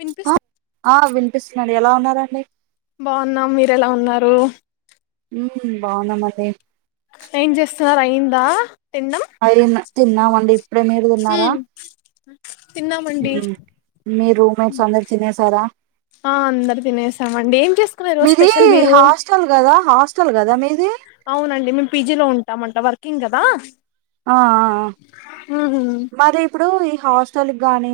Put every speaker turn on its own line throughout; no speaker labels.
వినిపిస్తు
ఆ వినిపిస్తున్నది. ఎలా ఉన్నారండి?
బాగున్నాం మీరెలా ఉన్నారు.
మ్ బాగున్నమండి.
ఏం చేస్తున్నారు? అయ్యిందా?
అయింది తిన్నామండి ఇప్పుడే. మీరు తిన్నారా?
హ్మ్ తిన్నామండి.
ఉమ్. మీ రూమ్మేట్స్ అందరు తినేసారా?
ఆ అందరు తినేసామండి. ఏం చేసుకున్నారు
మీది
స్పెషల్ మీరు?
హాస్టల్ కదా హాస్టల్ కదా మీది
అవునండి. మేము పీజీలో ఉంటామంట వర్కింగ్ కదా!
ఆ ఆ అ బాగ ఇప్పుడు ఈ హాస్టల్కిగానీ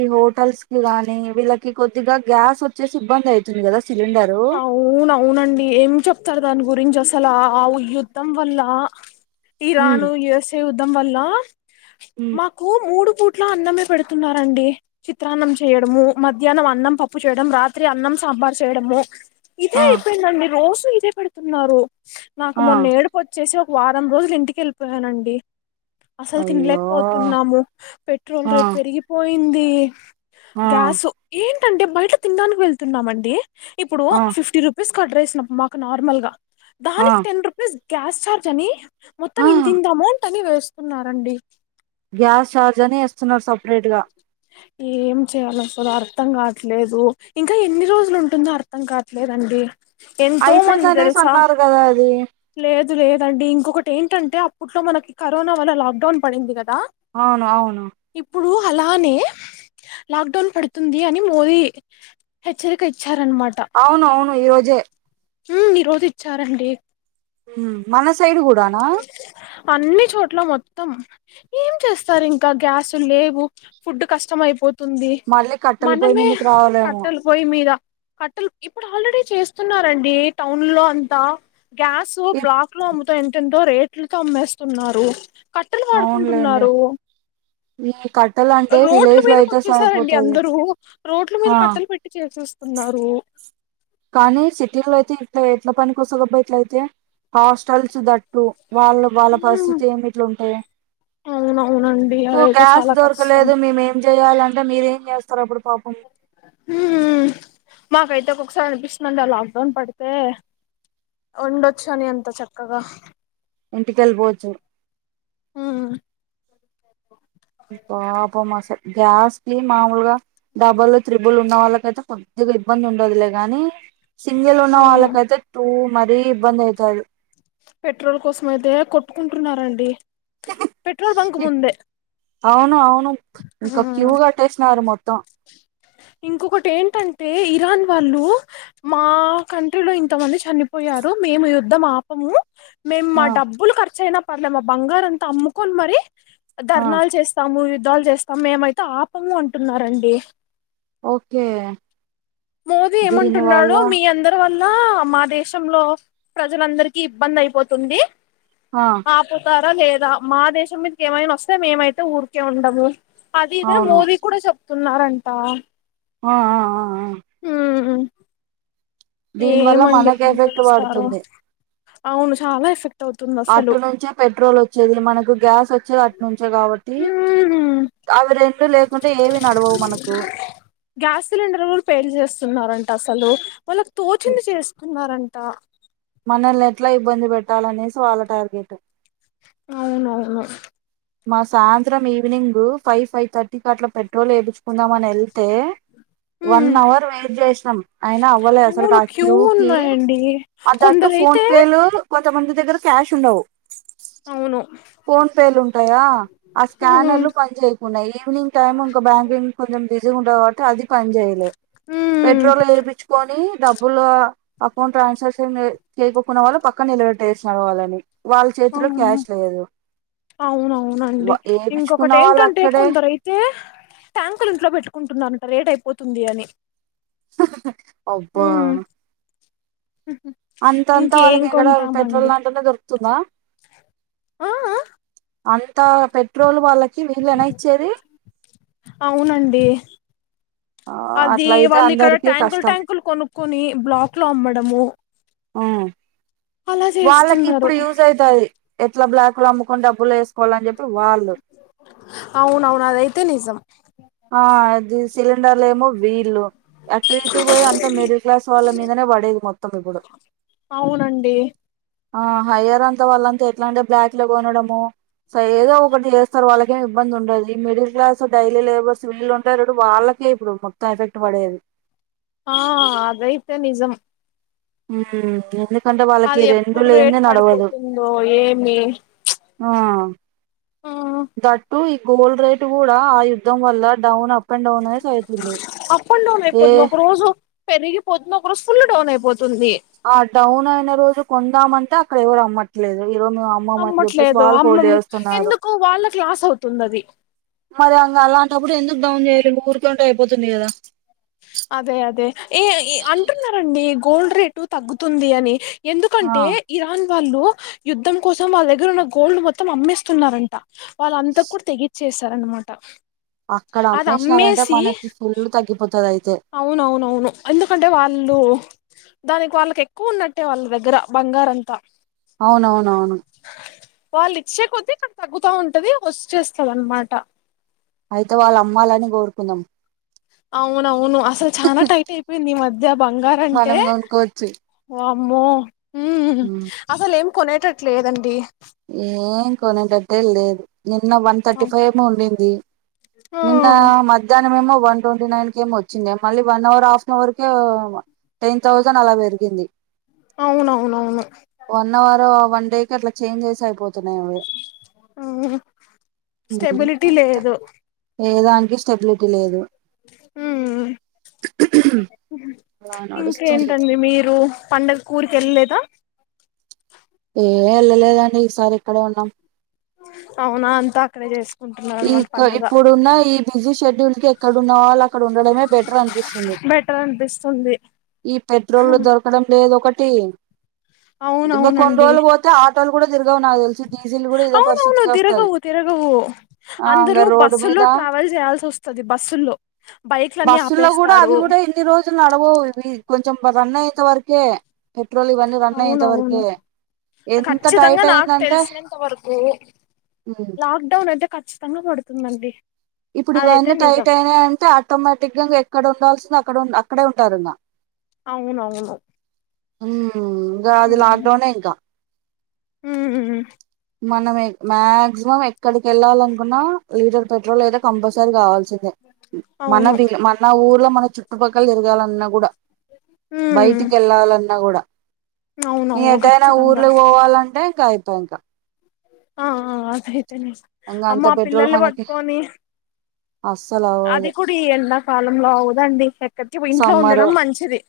ఈ హోటల్స్ కి గాని, వీళ్ళకి కొద్దిగా గ్యాస్ వచ్చేసి ఇబ్బంది అయితుంది కదా! సిలిండరు
అవునవునండి. ఏం చెప్తారు దాని గురించి అస్ లా ఆ యుద్ధం వల్ల
మ్మ్
ఇరాన్ యుఎస్ఏ యుద్ధం వల్ల,
మ్మ్
మాకు మూడు పుట్ల అన్నమే పెడుతున్నారండి. చిత్రాన్నం చేయడము, మధ్యాహ్నం అన్నం పప్పు చేయడం, రాత్రి అన్నం సాంబార్ చేయడము. ఇదే
ఆ
అయిపోయిందండి రోజూ ఇదే పెడుతున్నారు. నాకు
ఆ
మొన్న ఏడుపోచ్చేస వారం రోజులు ఇంటికెళ్ళిపోయానండి. అసల్
అయ్యో
తినలేకపోతున్నాము. పెట్రోల్
ఆ
రేట్ పెరిగిపోయింది.
ఆ
గ్యాస్ ఏంటంటే బయట తినడానికి వెళ్తున్నామండి. ఇప్పుడు,
ఆ
ఫిఫ్టీ రూపీస్ కర్డ్ రైస్ నప్ మాకు నార్మల్ గా
ఆ
దానికి టెన్ రూపీస్ గ్యాస్ ఛార్జ్ అని మొత్తం
ఆ
ఇంతింత అమౌంట్ అని వేస్తున్నారండి.
గ్యాస్ చార్జ్ అని ఏస్తున్నారు సపరేట్ గా.
ఏం చేయాలొ అస్సల్ అర్థం కావట్లేదు. ఇంకా ఎన్ని రోజులు ఉంటుందో అర్థం కావట్లేదండి. ఎంతో ఉంది
అయిపోయిందనేసి
తెలుసా!
అన్నారు కదా అది
లేదు. లేదండి ఇంకొకటి ఏంటంటే, అప్పట్లో మనకి కరోనా వల్ల లాక్ డౌన్ పడింది కదా!
అవును. అవును.
ఇప్పుడు అలానే, లాక్ డౌన్ పడుతుంది అని మోదీ హెచ్చరిక ఇచ్
అవును అవును ఈ రోజే.
మ్ ఈరోజిచ్చారండి.
హుమ్. మన సైడు కూడానా?
అన్ని చోట్ల మొత్తం. ఏం చేస్తారు ఇంకా గ్యాసుల్ లేవు ఫుడ్ కష్టమయిపో తుంది
మళ్ళీ కట్టెల పొయ్యి
మనమే
మీదకి రావాలేమో
కట్టలు పోయిమీద కట్టలు ఇప్పుడు ఆల్రెడీ చేస్తున్నరండి టౌన్ లో అంతా. గ్యాసు
ఈ-
బ్లాక్ లో అమ్ము ఎంతో రేట్లుతో అమ్మేస్తున్నారు. కట్టెలు
అవునులేండి
వాడుకుంటున్నారు.
ఈ కట్టెలు అంటే
రోడ్ల
విలేజ్ లో
మీదకి
అయితే
వచ్చేసారండి
సరిపోతది
అందరూ. రోడ్ల మీద
ఆ
కట్టలు పెట్టి చేసెస్ వోస్తున్నారు
కానీ సిటీలో అయితే ఇట్లా ఎట్ల పని కోస్తదబా ఇట్లయితే హాస్టల్స్ దట్ టు వాళ్ళ వాళ్ళ పరిస్థితి ఏమి ఇట్లుంటే
అవునవునండి
తో
అదైతే
క్యాస్
చాలా కష్టం
దొరకలేదు. మేమ్ ఏం చెయాలన్ అంటే మీరేం చేస్తారు అప్పుడు పాపం
హ్మ్ మాకైతే ఒకొక్కసారి అనిపిస్తుందండి. ఆ లాక్డౌన్ పడితే, ఉండొచ్చని అంత చక్కగా
ఇంటికెళ్ళిపోవచ్చు
ఆ
పాపం అసలు గ్యాస్ కి మామూలుగా డబుల్ త్రిబుల్ ఉన్న వాళ్ళకయితే కొద్దిగా ఇబ్బంది ఉండదులే గాని సింగిల్ ఉన్న
అవును
వాళ్ళకైతే టూ మరీ ఇబ్బంది అవుతుంది
పెట్రోల్ కోసం అయితే కొట్టుకుంటున్నారండి పెట్రోల్ బంక్ ముందే
అవును అవును
ఆ
ఇంకా క్యూ కట్టేసినారు మొత్తం
ఇంకొకటి ఏంటంటే ఇరాన్ వాళ్ళు మా కంట్రీలో ఇంతమంది చని పోయారు మేము యుద్ధం ఆపము మేము మా
ఆ
డబ్బులు ఖర్చు అయినా పర్లేము మా బంగారు అంతా అమ్ముకొని మరి
ఆ
ధర్నాలు చేస్తాము యుద్ధాలు చేస్తాము మేమైతే ఆపము అంటున్నారండి
ఓకే
మోదీ
దీని వల్ల
ఏమంటున్నాడు మీ అందరి వల్ల ఇలా మా దేశంలో ప్రజలందరికీ ఇబ్బంది అయిపోతుంది
ఆ
ఆపుతారా లేదా మా దేశం మీద ఏమైనా వస్తే మేమైతే ఊరికే ఉండము అది ఇదే
అవును
మోదీ కూడా చెప్తున్నారంట
ఆ ఆ ఆ ఆ
అ
దీని వల్ల
ఏమండి
మనకి
ఏం
ఎఫెక్ట్
చేస్తారు
పడుతుంది
అవును చాలా ఎఫెక్ట్ అవుతుంది అసలు
అటు నుంచే పెట్రోల్ వచ్చేది మనకు గ్యాస్ వచ్చేది అట్ నుంచే కాబట్టి
మ్మ్.
అవి రెం
గ్యాస్ సిలిండర్ వా పేరు చేస్తున్నారుంటే అసలు వాళ్ళకు తోచింది చేస్తుకున్నారంట
మనల్ని ఎట్లా ఇబ్బంది పెట్టాలనేసి వాళ్ళ టార్గెట్
అవునవును
మా సాయంత్రం ఈవినింగ్ ఫైవ్ ఫైవ్ థర్టీకి అట్లా పెట్రోల్ వేయిచుకుందాం అని వెళ్తే వన్
మ్మ్.
అవర్ వెయిట్ చేసాం అయినా అవ్వలే అసలుకి
అవును
ఆ క్యూ కి
ఉన్నాయండి
అది అట్టు ఫోన్
కొందరైతే
పేలు కొంత మంది దగ్గర క్యాష్ ఉండవు
అవును
ఫోన్ పేలు ఉంటాయా ఆ
మ్మ్.
స్కానర్లు పని చేయకుయి ఈవినింగ్ టైమ్ం బ్యా కొంచెం బిజీ ఉట్టి అది పనిచేయలే
మ్మ్.
పెట్రోలు ఏపిచ్చుకొని డబ్బులు అకౌంట్ ట్రాన్సాక్షన్ చేయకకున్న వాళ్ళు పక్కన నిలబెట్టేసిన వాళ్ళని వాళ్ళ చేతిలో
అవును
క్యాష్ లేదు వ
అవునవునండి
ఏపిచ్చుకున్న
ఇంకొకటి
వాళ్ళు
ఏంటంటే
అక్కడే
కొందరు అయితే ట్యాంకుర్ ఇంట్లో పెట్టుకుంటున్నంట రేట్ అయిపోతుంది అని
అబ్బా
మ్మ్.
అంతంతా
ఇంకేం
వాళ్ళకి ఎక్కడ పెట్రోల్
కొంటామండి
దంటనే దొరుకుతుందా
ఆ ఆ
అంత పెట్రోల్ వాళ్ళకి వీళ్ళేనా ఇచ్చేది.
అవునండి
ఆ
అది
అట్లా అయితే
వాళ్ళు ఇక్కడ
అందరికి
ట్యాంకులు
కష్టం
ట్యాంకులు కొనుక్కొని బ్లాక్ లో అమ్మడము
ఆ
అలా
వాళ్ళకి
చేస్తున్నారు
ఇప్పుడు యూజ్ అవుతాయి ఎట్లా బ్లాక్లు అమ్ముకొని డబ్బులు వేసుకోవాలని చెప్పి వాళ్ళు
అవున అవును అదైతే నిజం
ఆ అది సిలిండర్లు ఏమో వీల్లు అటు ఇటు పోయి అంత మిడిల్ క్లాస్ వాళ్ళ మీదనే పడేది మొత్తం ఇప్పుడు
అవునండి
ఆ హయ్యర్ అంతా వాళ్ళంతా ఎట్లా అంటే బ్లాక్ లో కొనడము స ఏదో ఒకటి చేస్తారు వాళ్ళకే ఇబ్బంది ఉండదు ఈ మడిల్ కలాస్ డైలీ లేబర్ల్స్ వల్ు ఉంటారు వాళ్ళకే ఇప్పుడు మొత్తం ఎఫెక్ట్ పడేది
ఆ అదైతే నిజం
అ అంటే వాళ్ళకి
అది
రెండు
ఎప్పుడు
లేని
రేట్
నడవదు
పడిపోతుందో ఏమి
ఆ
ఆ
దట్టు ఈ గోల్డ్ రేటు కూడా ఆ యుద్ధం వల్ల డౌన్ అండ్ డౌన్ అనేసి అవుతుంది
అప్ అండ్ డౌన్
ఏ
అయిపోతుంది ఒక రోజు పెరిగిపోతుంది ఒక రోజు ఫుల్ డౌన్ అయిపోతుం
ఆ డౌన్ అయిన రోజు కొందామంటే అక్కడ ఎవరు అమ్మట్లేదు. ఇగో మీ అమ్మమ్మని చెప్పేసి
అమ్మట్లేదు
బాగా ఫోన్లు
అమ్మము
చెస్తున్నారు
ఎందుకు వాళ్ళకి లాస్ అవుతుంది అది
మరి అలాంటప్పుడు ఎందుకు డౌన్ చేయడం ఊరికెళ్తే అయిపోతుంది కదా
అదే అదే ఏ అంటున్నారండి గోల్డ్ రేటు తగ్గుతుంది అని ఎందుకంటే
ఆ
ఇరాన్ వాళ్ళు యుద్ధం కోసం వాళ్ళ దగ్గర ఉన్న గోల్డ్ మొత్తం అమ్మేస్తున్నారంట వాళ్ళ అంతా కుడా తెగిచ్చర్ చేస్తారనమాట
అక్కడ అమ్మేషినారంటే మనకి ఫుల్లు తగ్గిపోతాయి.
అవునవునవును ఎందుకంటే వాళ్ళు దానికి వాళ్ళకెక్కువ ఉన్నట్టు వాళ్ళ దగ్గర బంగారంతా
అవునవునవును
వచ్చే కొద్ది ఇక్కడ తగ్గుతా ఉంటది వచ్చేస్తది అన్మాట
అయితే వాళ్ళ అమ్మాలని కోరుకుందం
అవునవును అసల్ చనా టైట్ అయిపోయింది ఈ మధ్య బంగారంటే
మనం కొనుక్కోవచ్చు
వామ్మో హ్మ్ అసలు ఏం కొనేటట్లు లేదండి.
కొనటట్టే లేదు నిన్న వన్ థర్టీ ఫైవ్ ఏమో వండింది
ఆ
నిన్న మధ్యాహ్నం వన్ ట్వంటీ నైన్ కెమో వచ్చింది మళ్ళీ వన్ అవర్ ఆఫెన్ అవర్ కు టెన్ థౌజండ్ అలా పెరిగింది
అవునవునవును
వన్ అవర్ వన్ డే కి అట్లా చేంజ్ చేస్ అయిపో అ
మ్మ్ స్టెబిలిటీ లేదు
ఏ దానికి స్టెబిలిటీ లేదు
మ్మ్
అలా నడుస్తుంది
ఇంకేంటండి మీరు పండక్కి ఊరికి ఎళ్ళలేదా
ఏ ఎళ్ళలేదండి ఈసారి ఇక్కడే ఉన్నాం
అవునా అంతా అక్కడే చేస్
ఇ ఇంక ఇప్పుడున్న ఈ పోసిషన్ దీనికి ఎక్కడ ఉన్నవాళ్ళు అక్కడ ఉండడమే బెటర్ అనిపిస్తుంది.
బెటర్ అనిపిస్తుంది
ఈ పెట్రోల్ దొరకడం లేదు ఒకటి ఇంక కొన్ని
అవునవునండి
రోలు పోతే ఆటోలు కూడా తిరగవు నాకు తెలిసి డీజిల్ కూడా ఇదే
అవునవును
పరిస్థితికి వస్తది
తిరగవు తిరగవు
ఆ ఇంగ
అందరు
రోడ్డు
బస్సుల్లో
మీద
ట్రావెల్ చేయా వెళ్లాల్సి వస్తది బస్సుల్లో బైక్లన్నీ
బస్సుల్లో కూడా అవి
ఆపేస్తారు
కూడా ఇన్ని రోజులు నడవవు ఇవి కొంచెం రన్ అయేంత వరకే పెట్రోల్ ఇవన్నీ రన్ అయ్యేంత
అవునవును
వరకే ఎంత
ఖచ్చితంగా
టైట్
నాకు
అయిందంటే
తెలిసినంత వరకు లాక్డౌన్ అయితే ఖచ్చితంగా పడుతుందండి
ఇప్పుడు
అదైతే
ఇవన్నీ టైట్
నిజం
అయినాయి అంటే ఆటోమేటిక్గా ఎక్కడ ఉండాల్సిన అక్కడ అక్కడే ఉంటారుంగా
అవునవును
హ్మ్మ్ ఇంగా అది లాక్డౌనే ఇంకా
హ
మనమే మాక్సిమం ఎక్కడికి వెళ్ళాలనుకున్నా లీటర్ పెట్రోల్ అయితే కంపల్సరీ కావాల్సిందే
అవును
మనవి మన ఊర్లో మన చుట్టుపక్కల తిరగాలన్నా కుడా
ఉమ్
బయటికి ఎళ్లాలన్నా కుడా ఇగ
అవునవును
ఎటైనా
ఖచ్చితంగా
ఊర్లకు పోవాలంటే ఇంకా కయితే ఇంక
ఆ ఆ అదయితేనే
ఇంకా
అమ్మ
అంత
ఆ
పెట్రోల్
పిల్లల్ని
మనకి
పట్టుకొని
అస్సలు
అది
అవ్వదు
కూడా ఈ ఎండాకాలంలో అవుదండి ఎక్కడికి ఇంట్లో
సమ్మర్
ఉండడం మంచిది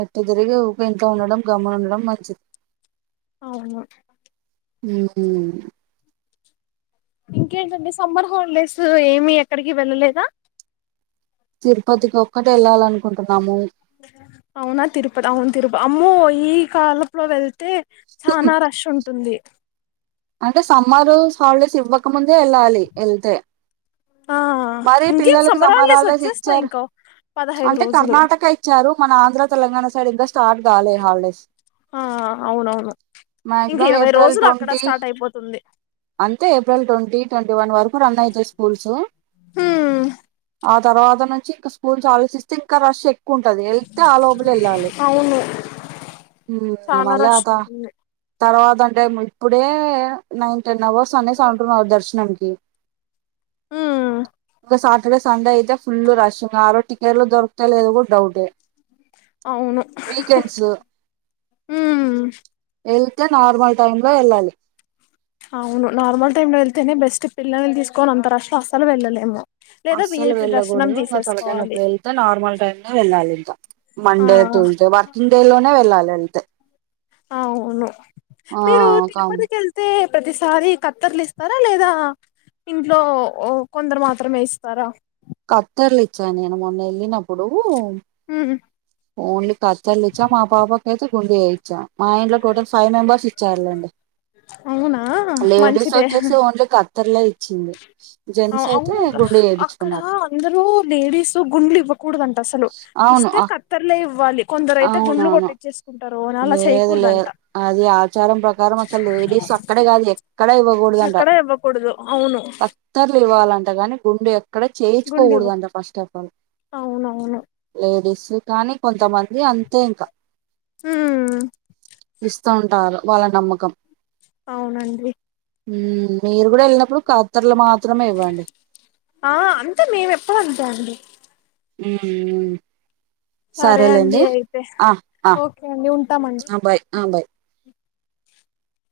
ఎట్టు తిరిగి ఊకే ఇంట్లో ఉండడం గమున ఉండడం మంచిది
అవును
హ్మ్ ఉహ్మ్
ఇంకేంటండి సమ్మర్ హాలిడేసు ఏమి ఎక్కడికి వెళ్ళలేదా
తిరుపతికి ఒక్కటే ఏళ్ళాలను
అవునా తిరుపత అవును తిరుప అమ్మో ఈ కాలపులో వెళ్ తే చనా రష్ ఉంటుంది
అంటే సమ్మరు హాలిడేస్ ఇవ్వకముందే ఏళ్ళాలి ఏళ్తే
ఆ
మరీ
ఇంకేం
పిల్లలకు సమ్మర్ హాలిడేస్
వచ్చేస్తాయి
ఇచ్చారు
ఇంకో పదహైదు
అంటే
రోజులు
కర్ణాటక ఇచ్చారు మన ఆంధ్ర తెలంగాణ సైడ్ ఇంకా స్టార్ట్ కొలే హాల్డేస్
ఆ అవునవును ఇంక
మాక్సిమం
ఇరవై
ఏప్రిల్
రోజులు అక్కడ
ట్వంటీ
స్టార్ట్ అయిపోతుంది
అంతే ఏప్రిల్ ట్వంటీ ట్వంటీ వన్ వర కు రన్ అవుతాయ్ స్కూల్స్
ఉమ్
అ తర్వాత నుంచి ఇంకా స్కూల్స్ ఆలోచిస్తే ఇంకా రష్ ఎక్కువ ఉంటది ఏళ్తే ఆ లోపలే ఏళ్ళాలి
అవును
హ్మ్ ఇంక
చానా
మళ్లీ ఆ
రష్
త
ఉంటుంది
తర్వాతం టే ఇప్పుడే నైన్ టెన్ అవర్స్ అనేసి అంటున్నారు దర్శనంకి
హ్మ్
ఇంకా సాటర్డే సండే అయితే ఫుల్లు రష్ ఇంగ ఆరోజు టికెట్లు దొరుకుతాయో లేదో కూడా డౌటే
అవును
వీకెండ్స్
ఉహ్మ్
తే నార్మల్ టైమ్లో ఏళ్ళాలి
అవును నార్మల్ టైమ్లో ఎళ్తేనే బెస్ట్ పిల్లల్ని తీసుకొని అంత రష్లో అస్సలు వెళ్ళలేము లేదా
అస్సలు
విఐపి దర్శనం
వెళ్ళకూడదు ఇంక తలకాయ నొప్పి
తీసేసుకోవాలి
వెళ్తే నార్మల్ టైమ్‌లో వెళ్ళాలి ఇంకా
ఆ
Monday two Tuesday working day లోనే వెళ్ళాలి ఎళ్తే
అవును మీరు తిరుపతికెళ్తే ప్రతిసారి కత్తెర్లు ఇస్తారా లేదా ఇంట్లో కొందరు మాత్రమే ఇస్తారా
కత్తెర్లిచ్చా నేను మొన్న ఎళ్ళినప్పుడు ఓన్లీ కత్తెర్లిచ్చా మా పాపకైతే గుండు చేయిచ్చా మా ఇంట్లో టోటల్ ఫైవ్ మెంబేర్స్ ఇచ్చారులేండి
అవునా
లేడీస్
మంచిదే
వచ్చేసి ఓన్లీ కత్తేర్లే ఇచ్చింది జెంట్స్ అయితే
అవును
గుండు
అక్కడ
చేయించుకున్నారు
అందరూ లేడీసూ గుండ్లు ఇవ్వకూడదంట అసలు
అవును
ఇస్తే కత్తేర్ లే ఇవ్వాలి కొందరైతే గుండ్లు
అవునవును
కొట్టిచేసుకుంటారు అని అలా
లేదు
చేయకూడదంట
లేదు అది ఆచారం ప్రకారం అసలు లేడీస్ అక్కడే కాదు ఎక్కడ ఇవ్వకూడదంట
ఎక్కడ ఇవ్వకూడదు అవును
కత్తెర్లు ఇవ్వాలంట గాని గుండు ఎ క్కడ
గుండు
చేయిచుకోకూడదు
ఇవ్వకు
అంట ఫస్ట్ ఆఫ్ ఆల్
అవునవును
లేడీస్ కానీ కొంతమం అది అంతే ఇంకా
ఉమ్
ఇస్తాఉంటారు వాళ్ళ నమ్మకం
అవునండీ
హ్మ్ మీరు కూడా ఎళ్ళినప్పుడు కాద్
ఆ అంతే మేము ఎప్పుడు అంతే అండి
హ్మ్ ఊహ్మ్
సరే అండి అయితే ఓకే అండి ఉంటామండి
ఆ బాయ్ ఆ బాయ్